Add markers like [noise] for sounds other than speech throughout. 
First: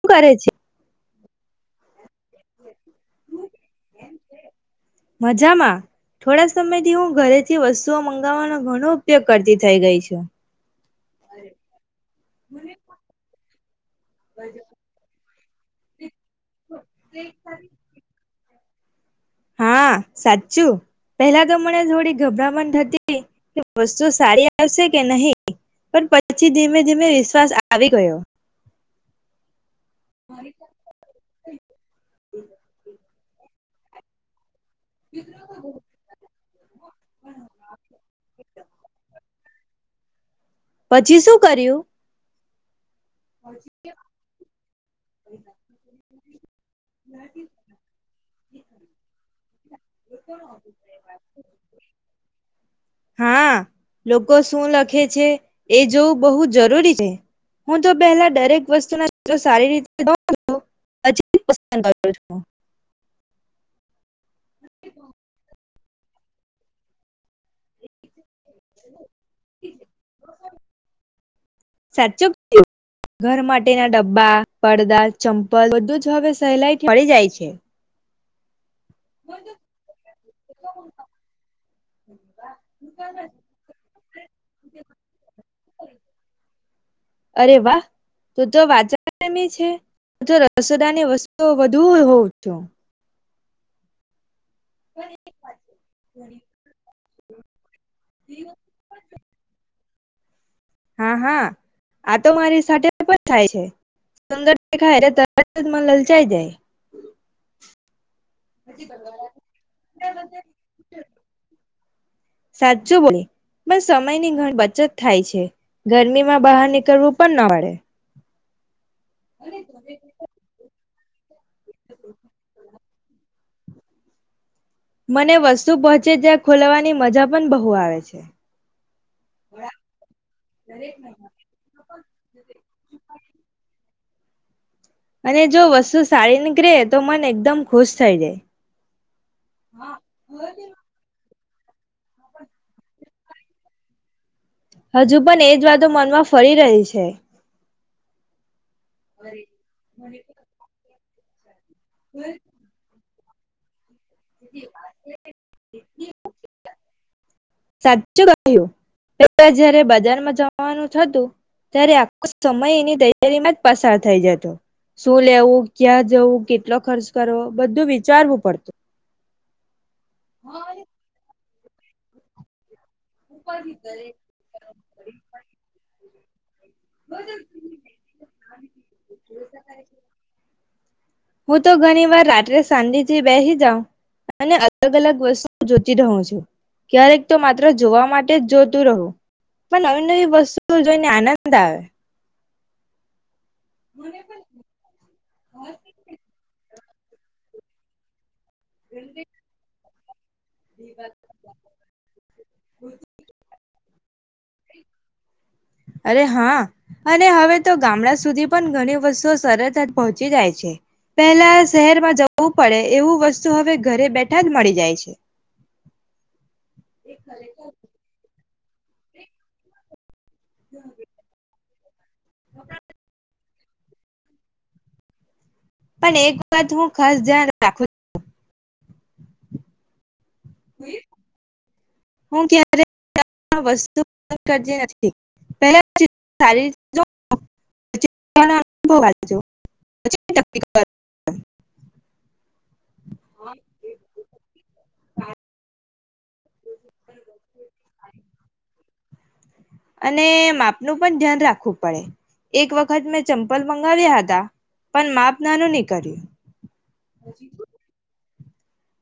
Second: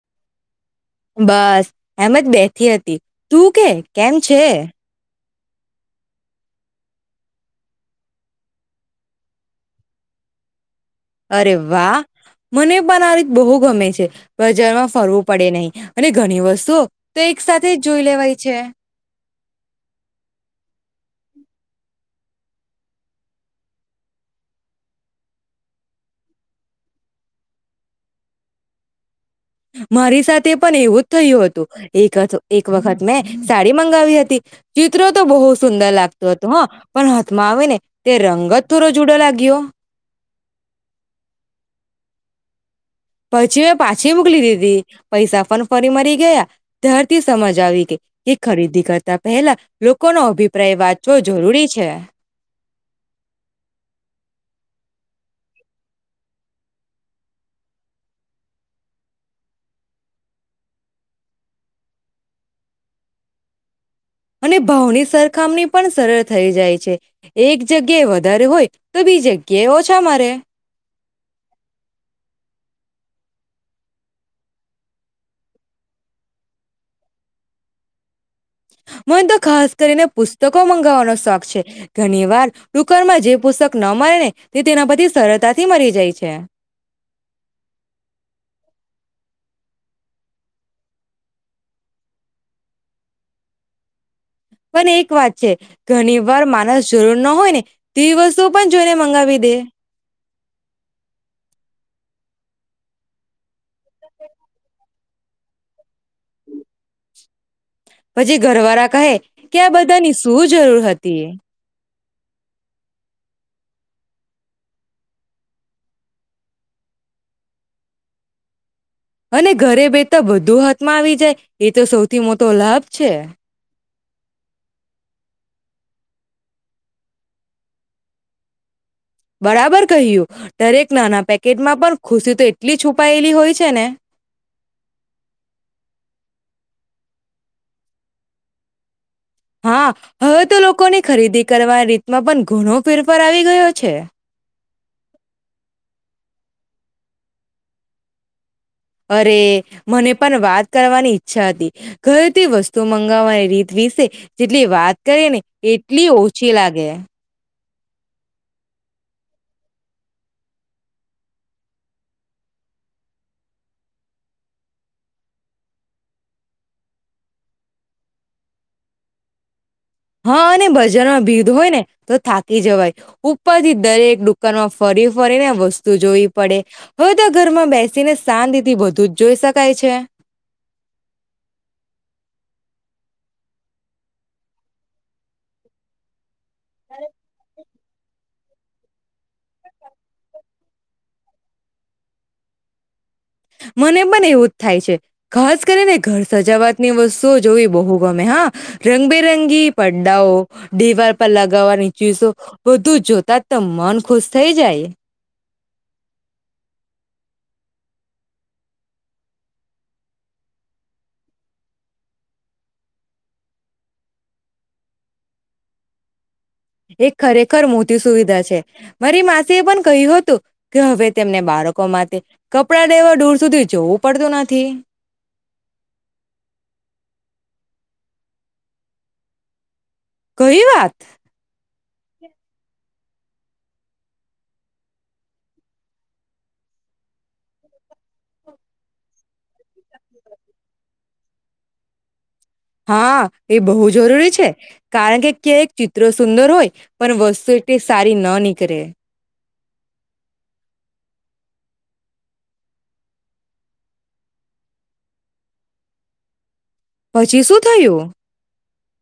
શું કરે છે? બસ, એમજ બેઠી હતી. તું કે કેમ છે? મજામાં થોડા સમયથી હું ઘરે થી વસ્તુઓ મંગાવવાનો ઘણો ઉપયોગ કરતી થઇ ગઈ છું. અરે વાહ મને પણ આ રીત બહુ ગમે છે. બજારમાં ફરવું પડે નહી અને ઘણી વસ્તુઓ તો એક સાથે જ જોઈ લેવાય છે. હા, સાચું પેલા તો મને થોડી ગભરામણતી કે વસ્તુ સારી આવશે કે નહી પણ પછી ધીમે-ધીમે વિશ્વાસ આવી ગયો. મારી સાથે પણ એવું જ થયું હતું. એક-એક વખત મેં સાડી મંગાવી હતી. ચિત્રો તો બહુ સુંદર લાગતું હતો હ પણ હાથમાં આવી ને તે રંગ જ થોડો જુદો લાગ્યો. પછી શું કર્યું? પછી મેં પાછી મોકલી દીધી. પૈસા પણ ફરી મળી ગયા. ત્યારથી સમજ આવી કે તે ખરીદી કરતા પહેલા લોકોનો અભિપ્રાય વાંચવો જરૂરી છે. હા, લોકો શું લખે છે એ જોવું બહુ જરૂરી છે. હું તો પહેલા દરેક વસ્તુ ના સારી રીતે ન ખૂબ જ [inaudible] અને ભાવની સરખામણી પણ સરળ થઈ જાય છે એક જગ્યાએ. ર હોય તો બીજે કેવ છેરે સાચું કયું ઘર માટેના ડબ્બા પડદા ચંપલ બધું જ હવે સહેલાઈ મળી જાય છે. મ તો ખાસ કરીને પુસ્તકો મંગાવવાનો શોખ છે ઘણી વાર દુકમાં જે પુસ્તક ન મળે ને તે તેના પરથી સરળતાથી મરી જાય છે. રસોદા ની વસ્તુ વધુ હોવ છો. પણ એક વાત છે ઘણી વાર માણસ જરૂર ન હોય ને તી વસ્તુ પણ જોઈને મંગાવી દે. હા હા આ તો મારી સાથે પણ થાય છે સુંદર દેખાય એટલે તરત જ મ લલચાઈ જાય. પછી ઘરવાળા કહે કે આ બધાની શું જરૂર હતી. સાચું બોલે પણ સમય ની ઘ બચત થાય છે ગરમીમાં બહાર નીકળવું પણ ન પડે. અને ઘરે બેતા બધું હતા. માં આવી જાય. એ તો સૌથી મોટો લાભ છે. મને વસ્તુ પહોંચે જ્યાં ખોલવાની મજા પણ બહુ આવે છે. બરાબર કહય્યું દરેક નાના પેકેટમાં પણ ખુશી તો એટલી છુપાયેલી હોય છે ને. અને જો વસ્તુ સાડી નીક રહે તો મન એકદમ ખુશ થઈ જાય. હા હવે તો લોકોની ખરીદી. કરવાની રીતમાં પણ ઘણો ફેરફાર આવી ગયો છે. હજુ પણ એજ વાતો મનમાં ફરી રહી છે. અરે મને પણ વાત કરવાની ઈચછ. છાદી. ઘરે તે વસ્તુમાં. મંગાવાની રીત વિસે. જેટલી વાત કરી ને એટલી ઓછી લાગે. [inaudible] સાચું કહ્યું જયારે બજારમાં જવાનું થતું ત્યારે આખો સમય એની તૈયારીમાં જ પસાર થઈ જતો શું લેવું ક્યાં જવું કેટલો ખર્ચ કરવો બધું વિચારવું પડતું. હા અને બજારમાં ભી. હોય ને તો થાકી જવાય. ઉપાધિ ઉપરથી કરે દરેક દુકાનમાં ફરી ફરીને વસ્તુ જોઈ. પડે. હવે તો ઘરમાં બેસીને શાંતિથી બધું જ જોઈ શકાય છે. સાાંદ થી બેસી જાાવ અને અલગ અલગ વસ્તુ જોતી રહું છું. ક્યારેક તો મા મિત્ર જોવા માટે જોતું રહો, પણ નવી નવી વસ્તુઓ જોઈને આનંદ આનંદ આવે. મને પણ એવુંતા થાય છે, ખાસ કરીને ઘર સજાવા ની વસ્તુઓ જોઈ બહુ ગમે હા. રંગબેરંગી પાડાઓ દિવાલ પર લગાવવાની ચીસો બધું જોતા તા મન ખુશ થઈ જાય. અરે હા અને હવે તો ગામડા સુધી પણ ઘણી વસ્તુઓ સરળતા પહોંચી જાય છે, પેલા શહેરમાં જવું પડે એવું વસ્તુ હવે ઘરે બેઠા જ મળી જાય છે. એ ખરેખર મોટી સુવિધા છે, મારી માસી એ પણ કહ્યું હતું કે હવે તેમને બાળક કમા તે કપડા દેવાઢૂર સુધી ધોવું પડતું નથી. પણ એક વાત હું ખાસ ધ્યાન રાખું કઈ વાત. હું ક્યારે [unintelligible] વસ્તુ [unintelligible] ખર્ચી નથી, પેલા પછી સારી રીતે [unintelligible] પણ બો વાંચજો. [unintelligible] [inaudible] હા એ બહુ જરૂરી છે, કારણ કે ક્યાકિ સુંદર હોય, પણ વસ્તુ તે સારી ન નીકળે. વું પડે એક વખત મેં ચંપલ મંગાવ્યા હતા, પણ માપનાનું નીકળ્યું. પછી શું થયું?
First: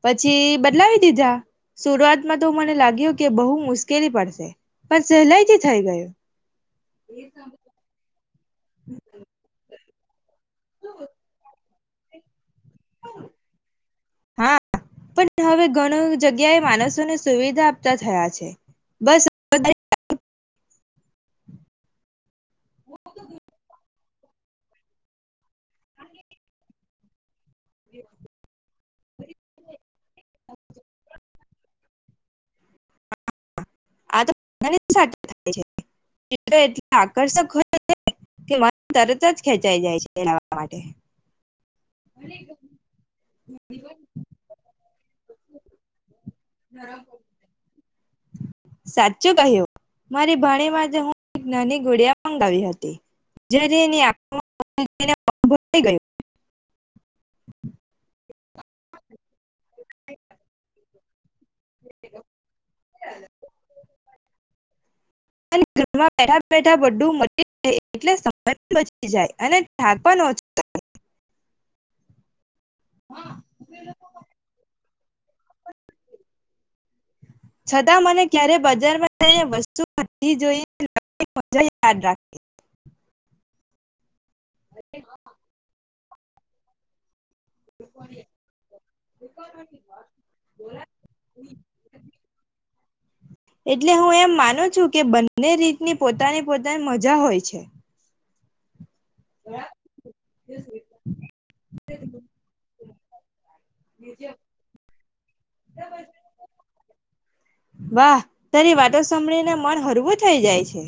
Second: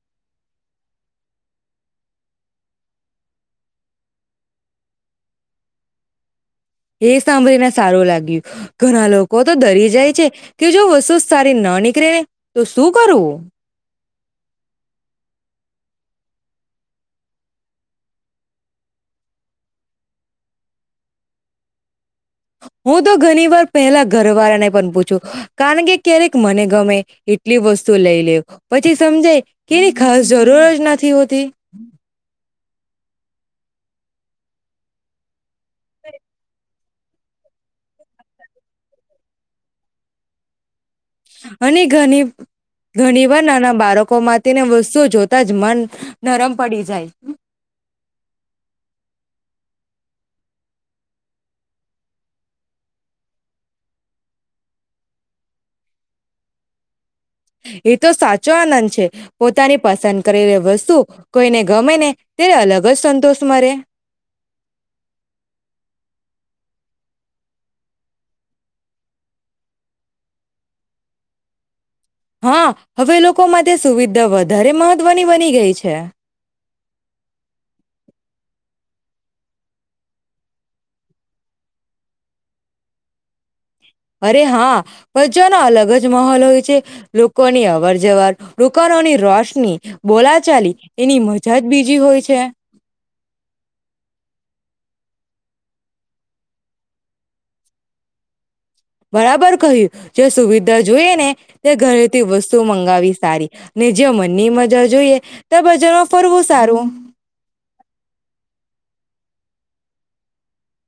પછી બદલાવી દીધા શરૂઆમાં તો મને લાગ્યું કે બહુ મુશ્કેલી પડશે પણ સહેલાઈથી થઈ ગયો. એ સાંભળીને સારું લાગ્યું ઘણા લોકો તો દરે જાય છે. કે જો વસ્સુ સારી ના નીક. [unintelligible] તો શું કરું? હા પણ હવે ઘણું જગ્યાએ માણસોને સુવિધા આપતા થયા છે, બસ આવે. [unintelligible] હું તો ઘણી વાર પહેલા ઘરવાળાને પણ પૂછું કારણ કે ક્યારેક મને ગમે કેટલી વસ્તુ લઈ લે પછી સમજાય કે એની ખાસ જરૂર જ નથી હોતી. [inaudible] આકર્ષક હોય કે મ તરત જ ખેંચાઈ જાય છેવા માટે. [inaudible] અને ઘની ઘણી વાર નાના બાળકો માટે ની વસ્તુઓ જોતા જ મન નરમ પડી જાય. સાચું કહ્યું મારી ભાણી માટે હું એક નાની ગુળિયા મંગાવી હતી. [inaudible] એ તો સાચો આનંદ છે પોતાની પસંદ કરેલી વસ્તુ કોઈને ગમે ને ત્યારે અલગ જ સંતોષ મરે. અને ઘરમાં બેઠા બેઠા બડુ મટી જાય એટલે સમય પણ બચી જાય અને થક પણ ઓછો લા હા હવે લોકો માટે સુવિધા વધારે મહવ વની બની ગઈ છે. છતાં મને ક્યારે બજારમાંને વસ્તુવી જોઈ [inaudible] યાદ રાખ અરે હા [unintelligible] નો અલગ જ માહોલ હોય છે. લોકોની અવર જવર રોકારોની રોશની બોલાચાલી એની મજા જ બીજી હોય છે. એટલે હું એમ માનું છું કે બંને રીતની પોતાની પોતાની મજા હોય છે. બરાબર કહ્યું જે સુવિધા જોઈએ ને તે ઘરેથી વસ્તુ મંગાવી સારી ને જ મનની મજા જોઈએ ત્યાં બજારમાં ફરવું સારું. વાહ તારી વાતો સાંભળી ને મન હરવું થઈ જાય છે.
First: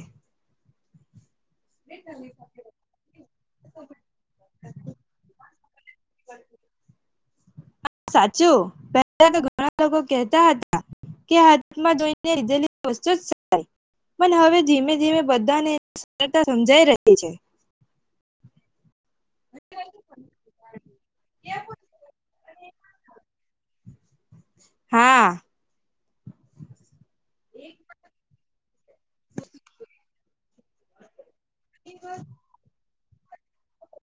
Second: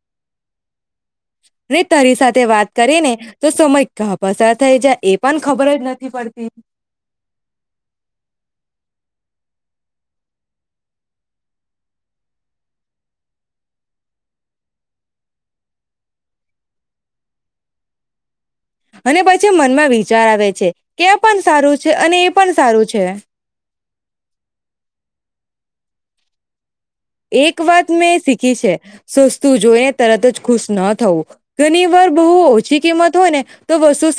રે તારી સાથે વાત કરી ને તો સમય ક પસાર થઈ જાય એ પણ ખબર જ નથી પડતી. સાચું પહેલા તો ઘણા લોકો કહેતા હતા કે હાથમાં જોઈને લીધે વસ્તુ પણ હવે ધીમે ધીમે બધાને સરળતા સમજાઈ રહી છે. અને પછી મનમાં વિચાર આવે છે. કે પણ સારું છે અને એ પણ સારું છે. હા. એક વાત મેં શી ખી છે સુસ્તું જોઈ તરત જ ખુશ ન થવું. ધની વાર બહુ ઓછી કિંમત. [unintelligible]